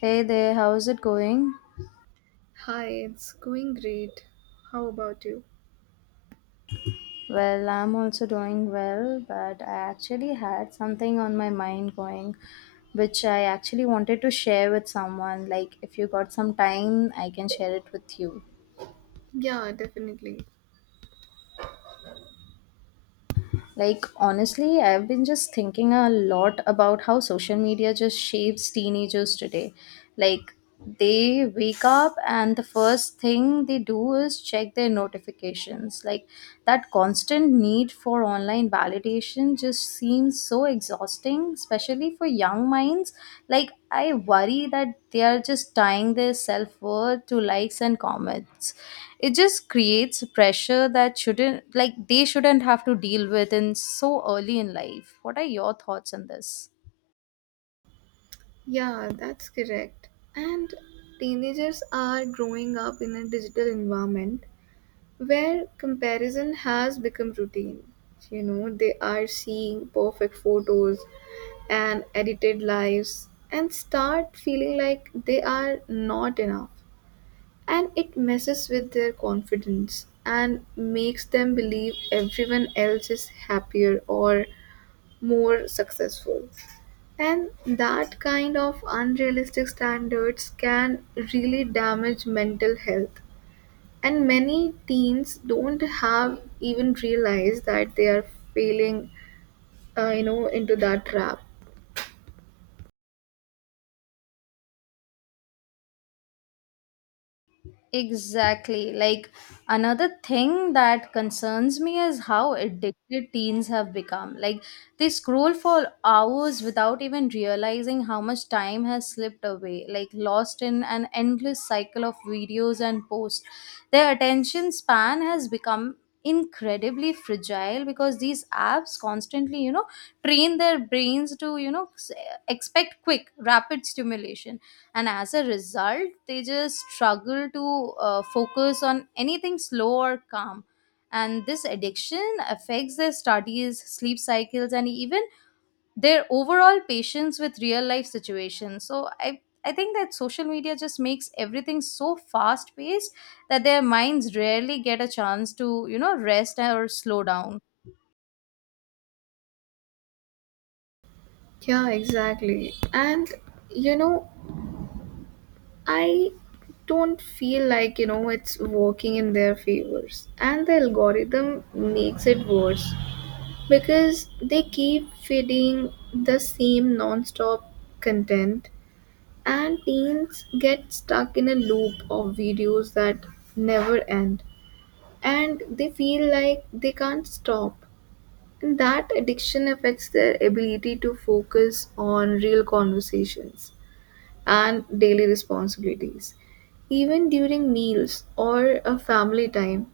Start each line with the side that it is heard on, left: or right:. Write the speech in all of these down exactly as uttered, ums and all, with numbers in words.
left: Hey there, how's it going?
right: Hi, it's going great. How about you?
left: Well, I'm also doing well, but I actually had something on my mind going, which I actually wanted to share with someone. Like, if you got some time, I can share it with you.
right: Yeah, definitely.
left: Like, honestly, I've been just thinking a lot about how social media just shapes teenagers today. Like, they wake up and the first thing they do is check their notifications. Like, that constant need for online validation just seems seems so exhausting, especially for young minds. Like, I worry that they are just tying their self worth to likes and comments. It just creates pressure that shouldn't, like, they shouldn't have to deal with in so early in life. What are your thoughts on this?
right: Yeah, that's correct. And teenagers are growing up in a digital environment where comparison has become routine. You know, they are seeing perfect photos and edited lives and start feeling like they are not enough. And it messes with their confidence and makes them believe everyone else is happier or more successful. And that kind of unrealistic standards can really damage mental health. And many teens don't have even realized that they are failing, uh, you know, into that trap.
left: Exactly. Like, another thing that concerns me is how addicted teens have become. Like, they scroll for hours without even realizing how much time has slipped away, like lost in an endless cycle of videos and posts. Their attention span has become incredibly fragile because these apps constantly, you know, train their brains to, you know, s- expect quick, rapid stimulation, and as a result they just struggle to uh, focus on anything slow or calm. And this addiction affects their studies, sleep cycles, and even their overall patience with real life situations. So i i think that social media just makes everything so fast paced that their minds rarely get a chance to, you know, rest or slow down.
right: Yeah, exactly. And, you know, I don't feel like, you know, it's working in their favors. And the algorithm makes it worse because they keep feeding the same non-stop content, and teens get stuck in a loop of videos that never end, and they feel like they can't stop, and that addiction affects their ability to focus on real conversations and daily responsibilities. Even during meals or a family time,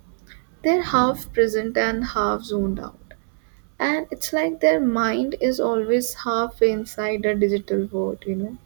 right: they're half present and half zoned out, and it's like their mind is always half inside a digital world, you know.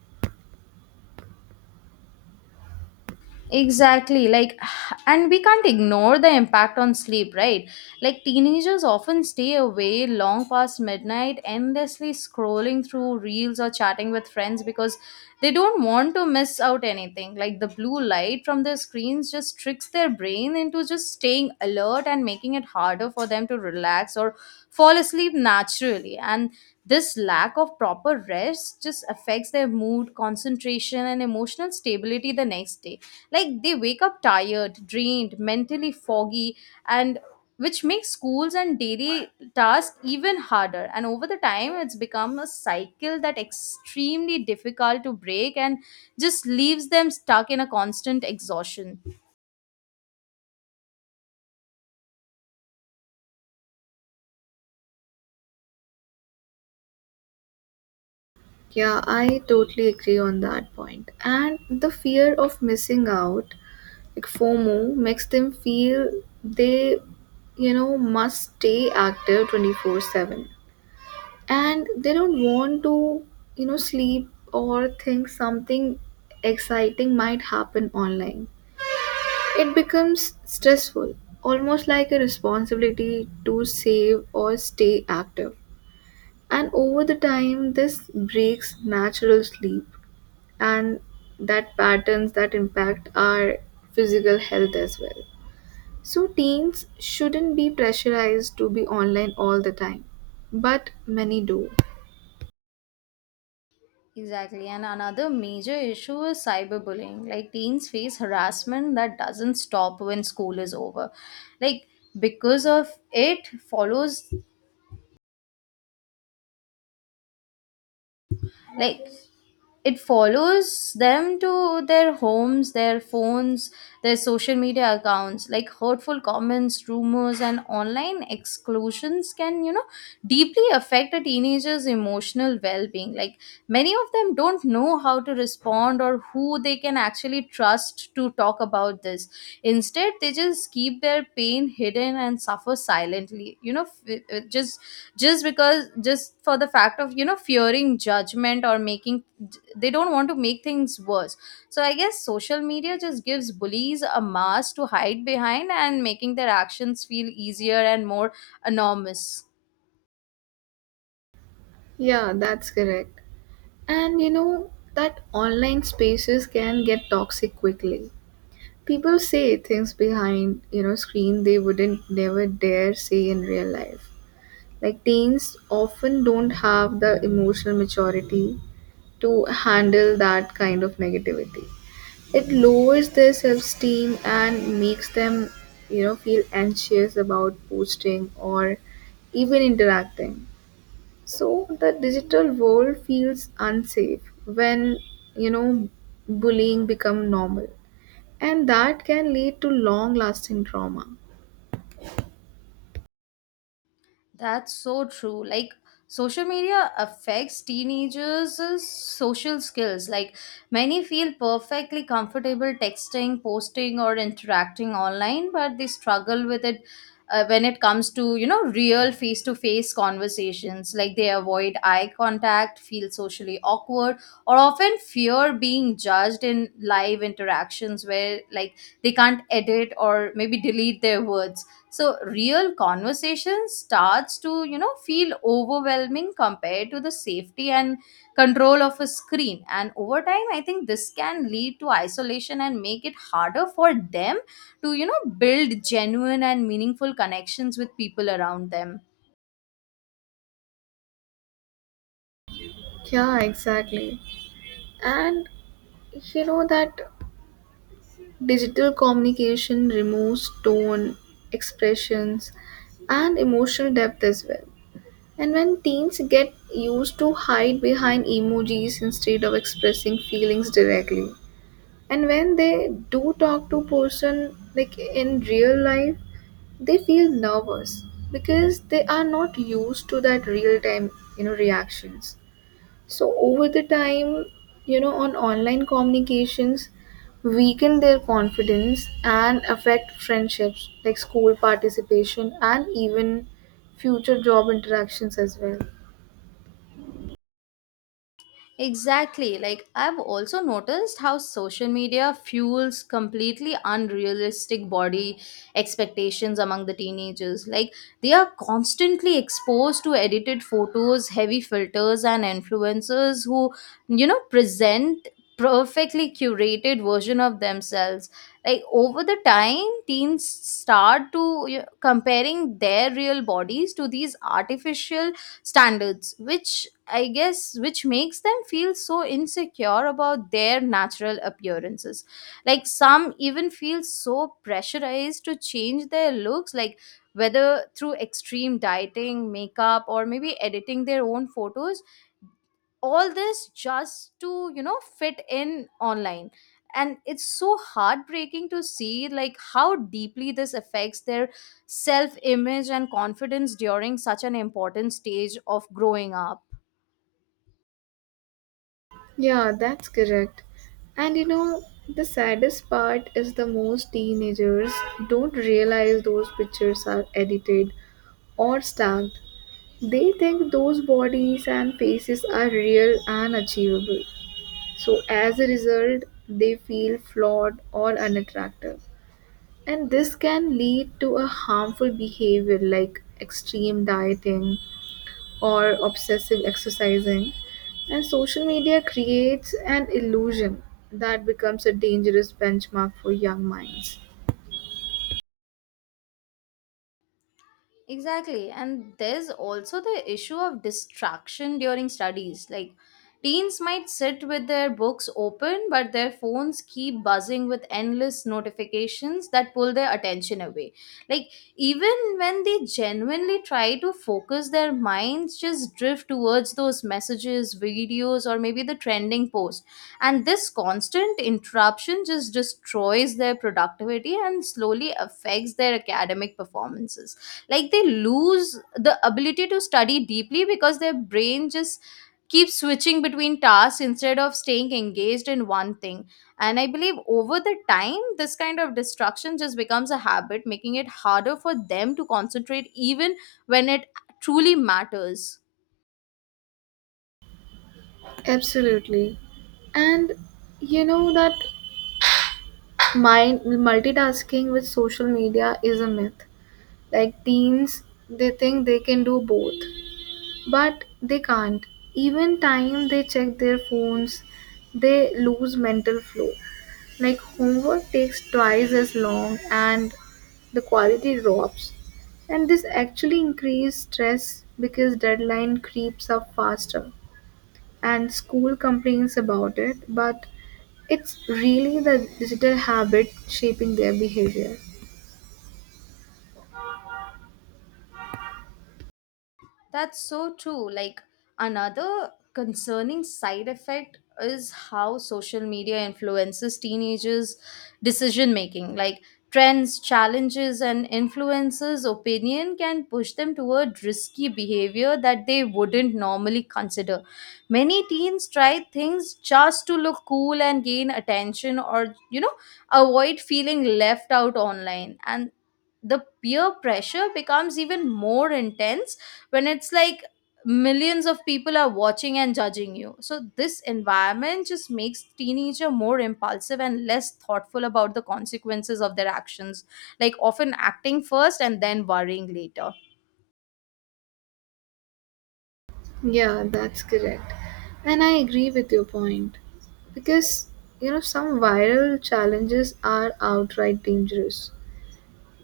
left: Exactly. Like, and we can't ignore the impact on sleep, right? Like, teenagers often stay away long past midnight, endlessly scrolling through reels or chatting with friends because they don't want to miss out anything. Like, the blue light from their screens just tricks their brain into just staying alert and making it harder for them to relax or fall asleep naturally. And this lack of proper rest just affects their mood, concentration, and emotional stability the next day. Like, they wake up tired, drained, mentally foggy, and which makes schools and daily tasks even harder. And over the time, it's become a cycle that extremely difficult to break and just leaves them stuck in a constant exhaustion.
right: Yeah, I totally agree on that point point. And the fear of missing out, like FOMO, makes them feel they, you know, must stay active twenty four seven, and they don't want to, you know, sleep or think something exciting might happen online. It becomes stressful, almost like a responsibility to save or stay active. And over the time, this breaks natural sleep and that patterns that impact our physical health as well. So, teens shouldn't be pressurized to be online all the time, but many do.
left: Exactly. And another major issue is cyberbullying. Like, teens face harassment that doesn't stop when school is over. Like, because of it follows, like, it follows them to their homes, their phones, their social media accounts. Like, hurtful comments, rumors, and online exclusions can, you know, deeply affect a teenager's emotional well being. Like, many of them don't know how to respond or who they can actually trust to talk about this. Instead, they just keep their pain hidden and suffer silently. You know, f- uh, just just because just for the fact of, you know, fearing judgment or making, they don't want to make things worse. So I guess social media just gives bullies a mask to hide behind and making their actions feel easier and more anonymous.
right: Yeah, that's correct. And you know that online spaces can get toxic quickly. People say things behind, you know, screen they wouldn't never dare say in real life. Like teens often don't have the emotional maturity to handle that kind of negativity. It lowers their self-esteem and makes them, you know, feel anxious about posting or even interacting. So the digital world feels unsafe when, you know, bullying become normal, and that can lead to long lasting trauma.
left: That's so true. Like, social media affects teenagers' social skills. Like, many feel perfectly comfortable texting, posting, or interacting online, but they struggle with it uh, when it comes to, you know, real face-to-face conversations. Like, they avoid eye contact, feel socially awkward, or often fear being judged in live interactions where, like, they can't edit or maybe delete their words. So real conversation starts to, you know, feel overwhelming compared to the safety and control of a screen. And over time I think this can lead to isolation and make it harder for them to, you know, build genuine and meaningful connections with people around them.
right: Yeah, exactly. And you know that digital communication removes tone, expressions, and emotional depth as well. And when teens get used to hide behind emojis instead of expressing feelings directly, and when they do talk to person like in real life, they feel nervous because they are not used to that real time, you know, reactions. So over the time, you know, on online communications weaken their confidence and affect friendships like school participation and even future job interactions as well.
left: Exactly. Like, I've also noticed how social media fuels completely unrealistic body expectations among the teenagers. Like, they are constantly exposed to edited photos, heavy filters, and influencers who, you know, present perfectly curated version of themselves. Like, over the time, teens start to, you know, comparing their real bodies to these artificial standards, which I guess, which makes them feel so insecure about their natural appearances. Like, some even feel so pressurized to change their looks, like whether through extreme dieting, makeup, or maybe editing their own photos, all this just to, you know, fit in online. And it's so heartbreaking to see like how deeply this affects their self-image and confidence during such an important stage of growing up.
right: Yeah, that's correct. And you know, the saddest part is the most teenagers don't realize those pictures are edited or stacked. They think those bodies and faces are real and achievable. So, as a result, they feel flawed or unattractive. And this can lead to a harmful behavior like extreme dieting or obsessive exercising. And social media creates an illusion that becomes a dangerous benchmark for young minds.
left: Exactly. And there's also the issue of distraction during studies. Like, teens might sit with their books open, but their phones keep buzzing with endless notifications that pull their attention away. Like, even when they genuinely try to focus, their minds just drift towards those messages, videos, or maybe the trending post. And this constant interruption just destroys their productivity and slowly affects their academic performances. Like, they lose the ability to study deeply because their brain just keeps switching between tasks instead of staying engaged in one thing. And I believe over the time this kind of distraction just becomes a habit, making it harder for them to concentrate even when it truly matters.
right: Absolutely. And you know that mind multitasking with social media is a myth. Like teens, they think they can do both. But they can't. Even time they check their phones, they lose mental flow. Like homework takes twice as long and the quality drops. And this actually increases stress because deadline creeps up faster and school complains about it, but it's really the digital habit shaping their behavior.
left: That's so true. Like, another concerning side effect is how social media influences teenagers' decision making. Like, trends, challenges, and influencers' opinion can push them toward risky behavior that they wouldn't normally consider. Many teens try things just to look cool and gain attention, or, you know, avoid feeling left out online. And the peer pressure becomes even more intense when it's like millions of people are watching and judging you. So this environment just makes teenager more impulsive and less thoughtful about the consequences of their actions, like often acting first and then worrying later.
right: Yeah, that's correct. And I agree with your point. Because, you know, some viral challenges are outright dangerous.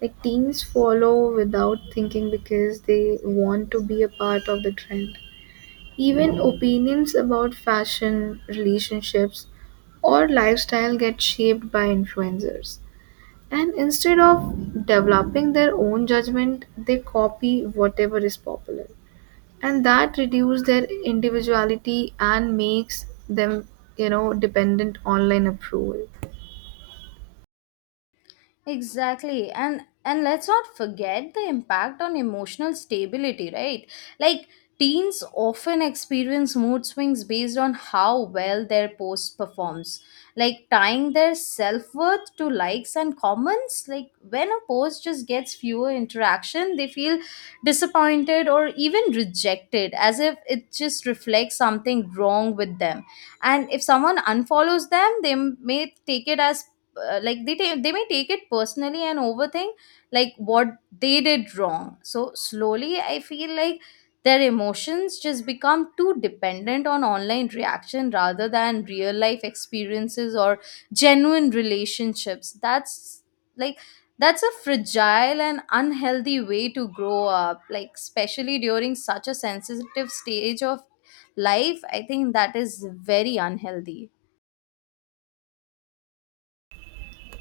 right: Like teens follow without thinking because they want to be a part of the trend. Even opinions about fashion, relationships, or lifestyle get shaped by influencers. And instead of developing their own judgment, they copy whatever is popular, and that reduces their individuality and makes them, you know, dependent online approval.
left: Exactly. And and let's not forget the impact on emotional stability, right? Like, teens often experience mood swings based on how well their post performs. Like, tying their self-worth to likes and comments, like when a post just gets fewer interaction, they feel disappointed or even rejected as if it just reflects something wrong with them. And if someone unfollows them, they may take it as uh, like they ta- they may take it personally and overthink like what they did wrong. So slowly I feel like their emotions just become too dependent on online reaction rather than real life experiences or genuine relationships. That's, like, that's a fragile and unhealthy way to grow up, like especially during such a sensitive stage of life. I think that is very unhealthy.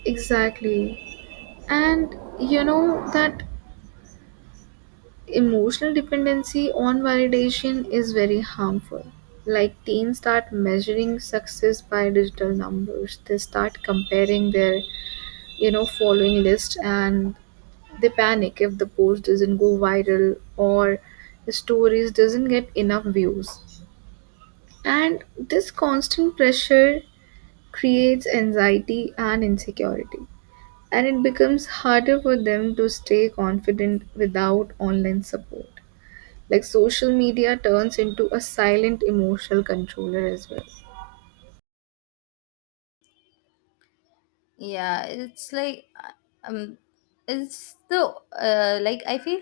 right: Exactly. And you know that emotional dependency on validation is very harmful. Like teens start measuring success by digital numbers. They start comparing their, you know, following list, and they panic if the post doesn't go viral or the stories doesn't get enough views. And this constant pressure creates anxiety and insecurity, and it becomes harder for them to stay confident without online support. Like social media turns into a silent emotional controller as well.
left: Yeah, it's like uh, um it's the uh, like I feel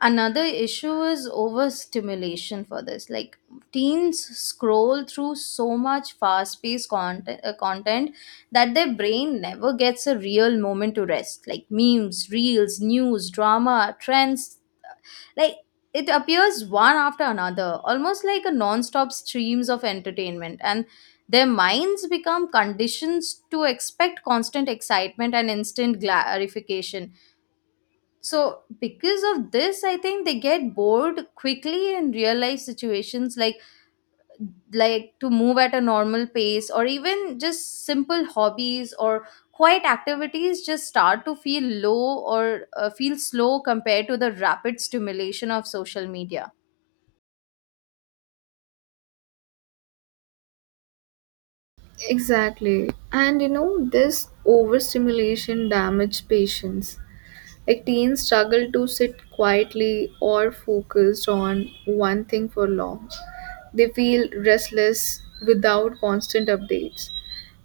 left: another issue is overstimulation for this. Like, teens scroll through so much fast-paced content, uh, content that their brain never gets a real moment to rest. Like, memes, reels, news, drama, trends, like it appears one after another, almost like a non-stop streams of entertainment, and their minds become conditioned to expect constant excitement and instant glorification. So because of this, I think they get bored quickly in real life situations. like like to move at a normal pace or even just simple hobbies or quiet activities just start to feel low or uh, feel slow compared to the rapid stimulation of social media.
right: Exactly. And you know, this overstimulation damages patience. Like teens struggle to sit quietly or focused on one thing for long. They feel restless without constant updates.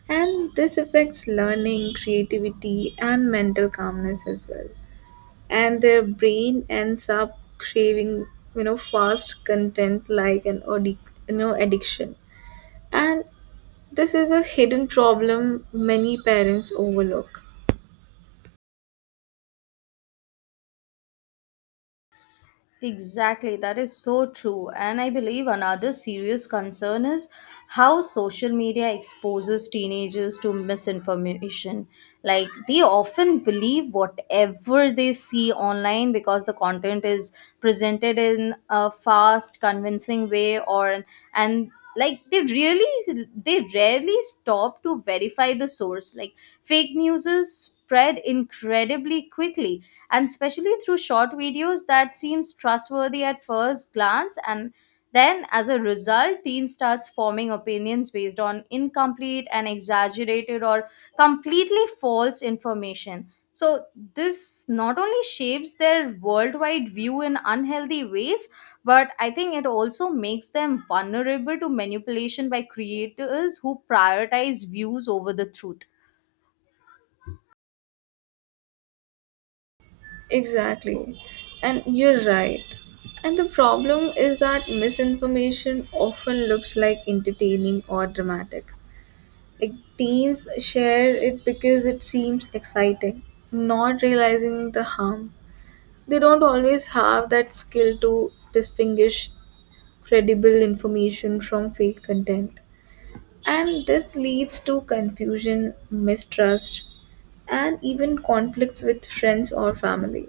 right: And this affects learning, creativity, and mental calmness as well. And their brain ends up craving, you know, fast content like an addic- you know, addiction. And this is a hidden problem many parents overlook.
left: Exactly, that is so true. And I believe another serious concern is how social media exposes teenagers to misinformation. Like, they often believe whatever they see online because the content is presented in a fast, convincing way, or and like they really they rarely stop to verify the source. Like, fake news is spread incredibly quickly, and especially through short videos that seems trustworthy at first glance. And then as a result, teen starts forming opinions based on incomplete and exaggerated or completely false information. So this not only shapes their worldwide view in unhealthy ways, but I think it also makes them vulnerable to manipulation by creators who prioritize views over the truth.
right: Exactly. And you're right. And the problem is that misinformation often looks like entertaining or dramatic. Like teens share it because it seems exciting, not realizing the harm. They don't always have that skill to distinguish credible information from fake content. And this leads to confusion, mistrust, and even conflicts with friends or family.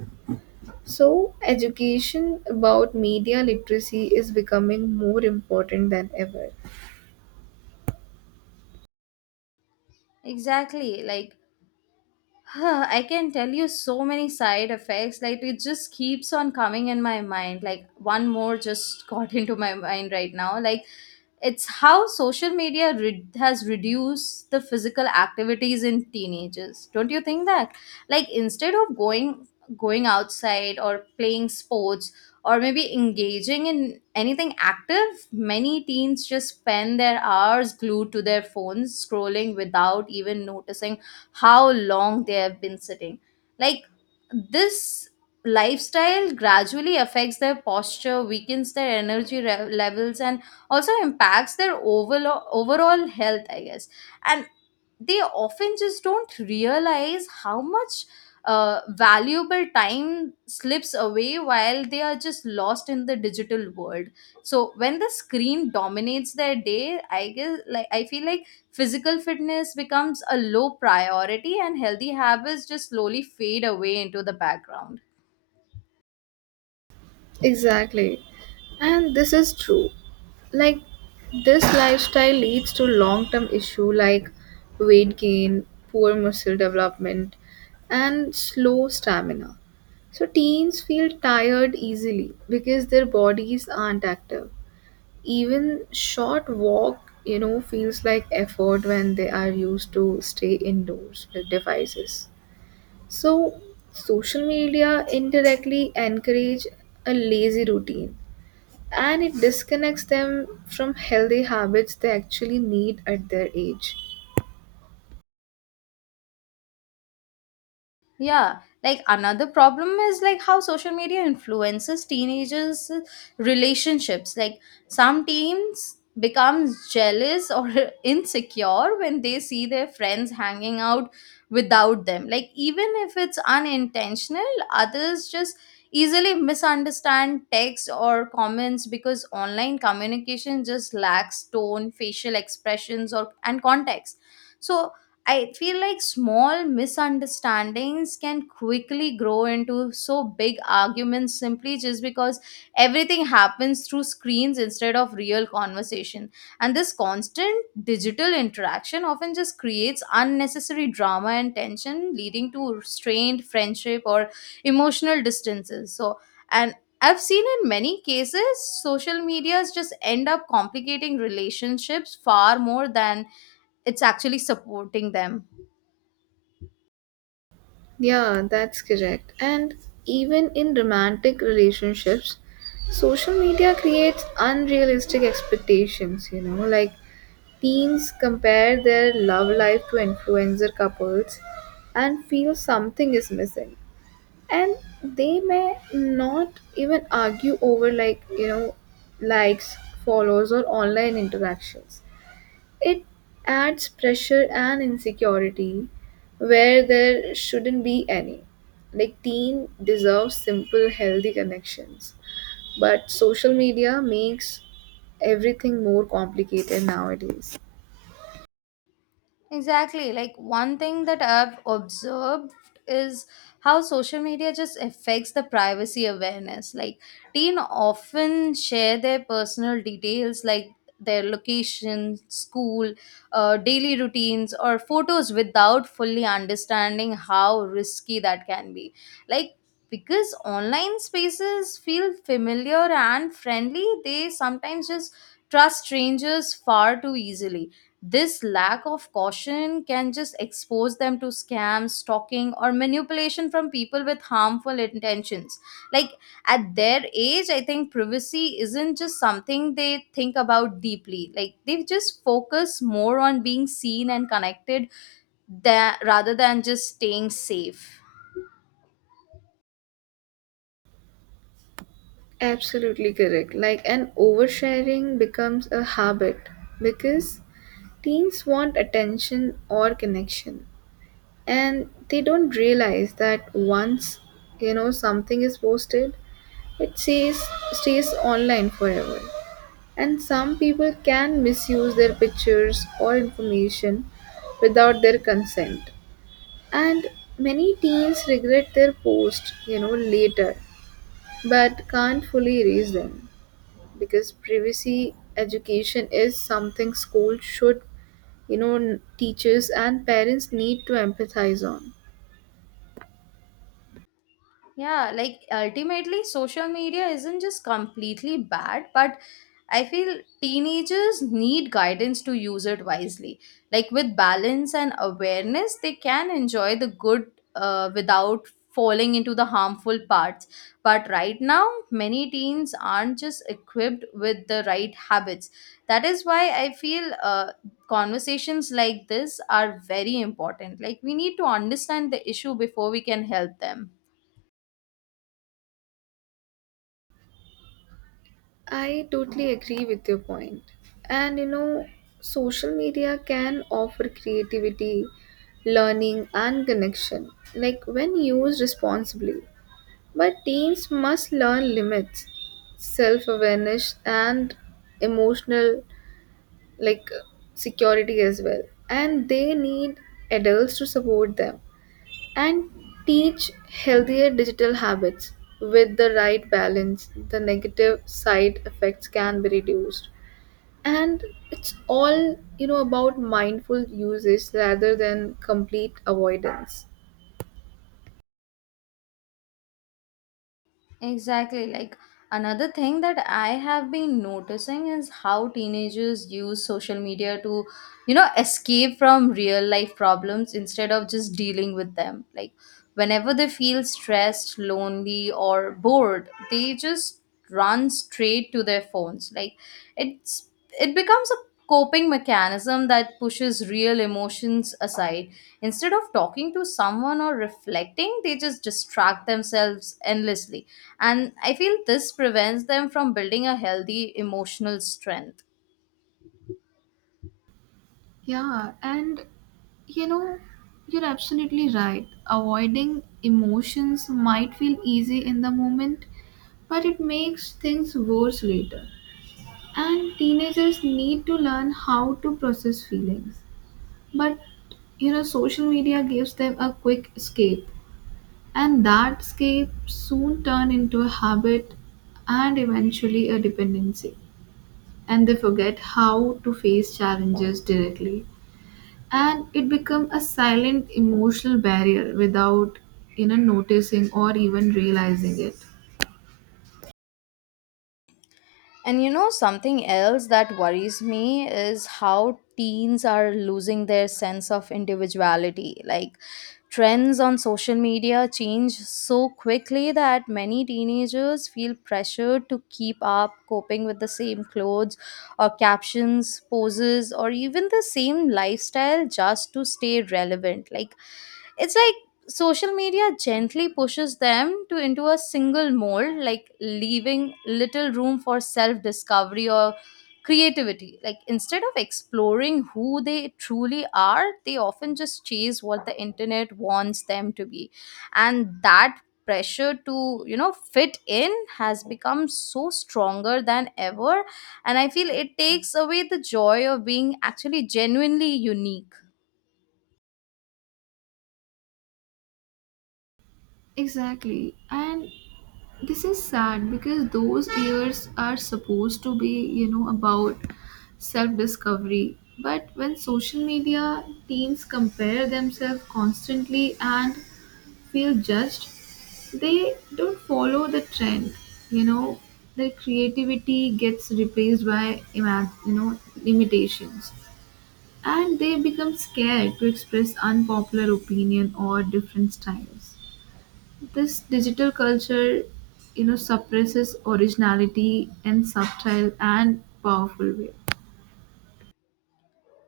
right: So, education about media literacy is becoming more important than ever.
left: Exactly. Like, huh, I can tell you so many side effects. Like, it just keeps on coming in my mind. Like, one more just got into my mind right now. Like, it's how social media re- has reduced the physical activities in teenagers. Don't you think that? Like, instead of going going outside or playing sports or maybe engaging in anything active, many teens just spend their hours glued to their phones scrolling without even noticing how long they have been sitting. Like, this lifestyle gradually affects their posture, weakens their energy re- levels, and also impacts their overall overall health I guess. And they often just don't realize how much uh, valuable time slips away while they are just lost in the digital world. So when the screen dominates their day, I guess, like, I feel like physical fitness becomes a low priority and healthy habits just slowly fade away into the background.
right: Exactly. And this is true. Like, this lifestyle leads to long term issue like weight gain, poor muscle development, and slow stamina. So, teens feel tired easily because their bodies aren't active. Even short walk, you know, feels like effort when they are used to stay indoors with devices. So social media indirectly encourage a lazy routine, and it disconnects them from healthy habits they actually need at their age.
left: Yeah, like another problem is like how social media influences teenagers' relationships. Like, some teens become jealous or insecure when they see their friends hanging out without them. Like, even if it's unintentional, others just easily misunderstand text or comments because online communication just lacks tone, facial expressions or and context. So I feel like small misunderstandings can quickly grow into so big arguments simply just because everything happens through screens instead of real conversation. And this constant digital interaction often just creates unnecessary drama and tension, leading to strained friendship or emotional distances. So, and I've seen in many cases, social medias just end up complicating relationships far more than it's actually supporting them.
right: Yeah, that's correct. And even in romantic relationships, social media creates unrealistic expectations, you know, like teens compare their love life to influencer couples and feel something is missing. And they may not even argue over, like, you know, likes, follows, or online interactions. It adds pressure and insecurity where there shouldn't be any. Like, teen deserves simple, healthy connections. But social media makes everything more complicated nowadays.
left: Exactly. Like, one thing that I've observed is how social media just affects the privacy awareness. Like, teen often share their personal details like their location, school, uh, daily routines, or photos without fully understanding how risky that can be. Like, because online spaces feel familiar and friendly, they sometimes just trust strangers far too easily. This lack of caution can just expose them to scams, stalking, or manipulation from people with harmful intentions. Like, at their age, I think privacy isn't just something they think about deeply. Like, they just focus more on being seen and connected tha- rather than just staying safe.
right: Absolutely correct. Like, and oversharing becomes a habit because teens want attention or connection, and they don't realize that once you know something is posted, it stays stays online forever. And some people can misuse their pictures or information without their consent. And many teens regret their post, you know, later, but can't fully erase them because privacy education is something school should, you know, n- teachers and parents need to empathize on.
left: Yeah, like ultimately, social media isn't just completely bad, but I feel teenagers need guidance to use it wisely. Like, with balance and awareness, they can enjoy the good uh, without falling into the harmful parts. But right now, many teens aren't just equipped with the right habits. That is why I feel uh, conversations like this are very important. Like, we need to understand the issue before we can help them.
right: I totally agree with your point. And you know, social media can offer creativity, learning, and connection, like when used responsibly. But teens must learn limits, self awareness, and emotional, like, security as well. And they need adults to support them and teach healthier digital habits. With the right balance, the negative side effects can be reduced, and it's all, you know, about mindful usage rather than complete avoidance.
left: Exactly. Like, another thing that I have been noticing is how teenagers use social media to, you know, escape from real life problems instead of just dealing with them. Like, whenever they feel stressed, lonely, or bored, they just run straight to their phones. Like, it's it becomes a coping mechanism that pushes real emotions aside. Instead of talking to someone or reflecting, they just distract themselves endlessly, and I feel this prevents them from building a healthy emotional strength.
right: Yeah, and you know, you're absolutely right. Avoiding emotions might feel easy in the moment, but it makes things worse later. And teenagers need to learn how to process feelings. But you know, social media gives them a quick escape, and that escape soon turn into a habit and eventually a dependency. And they forget how to face challenges directly, and it become a silent emotional barrier without, you know, noticing or even realizing it.
left: And you know, something else that worries me is how teens are losing their sense of individuality. Like, trends on social media change so quickly that many teenagers feel pressured to keep up, coping with the same clothes or captions, poses, or even the same lifestyle just to stay relevant. Like, it's like social media gently pushes them to into a single mold, like leaving little room for self discovery or creativity. Like, instead of exploring who they truly are, they often just chase what the internet wants them to be, and that pressure to, you know, fit in has become so stronger than ever, and I feel it takes away the joy of being actually genuinely unique.
right: Exactly, and this is sad because those years are supposed to be, you know, about self discovery. But when social media teens compare themselves constantly and feel judged, they don't follow the trend, you know, their creativity gets replaced by ima- you know, limitations, and they become scared to express unpopular opinion or different styles. This digital culture, you know, suppresses originality in subtle and powerful way.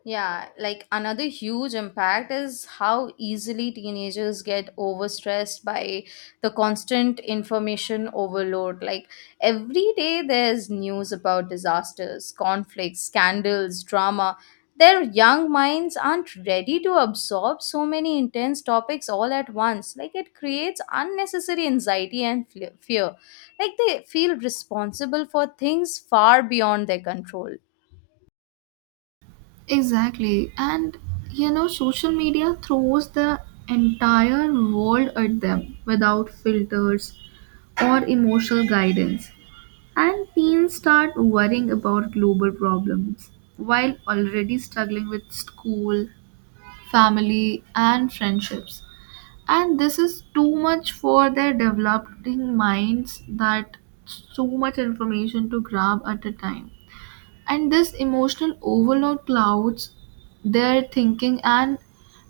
left: Yeah, like another huge impact is how easily teenagers get overstressed by the constant information overload. Like, every day there's news about disasters, conflicts, scandals, drama. Their young minds aren't ready to absorb so many intense topics all at once. Like, it creates unnecessary anxiety and fle- fear. Like, they feel responsible for things far beyond their control.
right: Exactly, and you know, social media throws the entire world at them without filters or emotional guidance, and teens start worrying about global problems while already struggling with school, family, and friendships. And this is too much for their developing minds, that so much information to grab at a time. And this emotional overload clouds their thinking and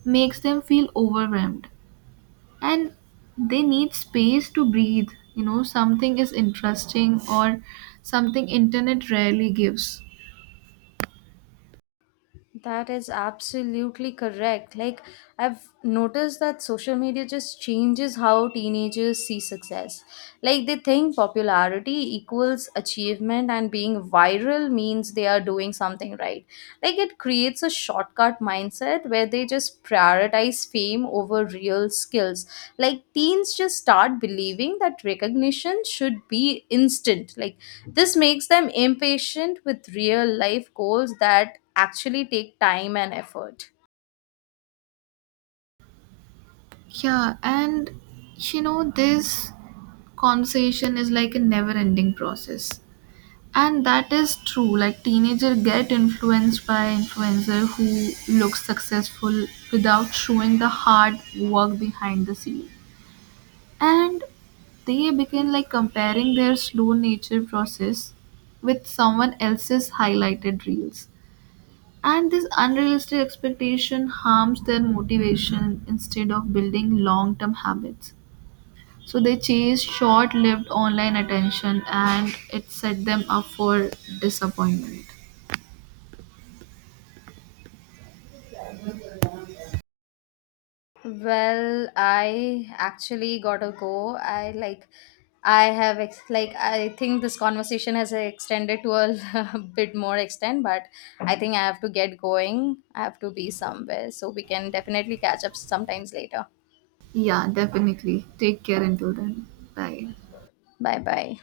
right: makes them feel overwhelmed. And they need space to breathe. You know, something is interesting or something internet rarely gives.
left: That is absolutely correct. Like, I've noticed that social media just changes how teenagers see success. Like, they think popularity equals achievement, and being viral means they are doing something right. Like, it creates a shortcut mindset where they just prioritize fame over real skills. Like, teens just start believing that recognition should be instant. Like, this makes them impatient with real life goals that actually take time and effort.
right: Yeah, and you know, this conversation is like a never ending process. And that is true, like teenager get influenced by influencer who looks successful without showing the hard work behind the scene. And they begin like comparing their slow nature process with someone else's highlighted reels, and this unrealistic expectation harms their motivation instead of building long term habits. So they chased short lived online attention, and it set them up for disappointment.
left: Well, I actually gotta go. I like, I have ex- like, I think this conversation has extended to a bit more extent, but I think I have to get going. I have to be somewhere, so we can definitely catch up sometimes later.
right: Yeah, definitely. Take care until then. Bye.
left: Bye bye.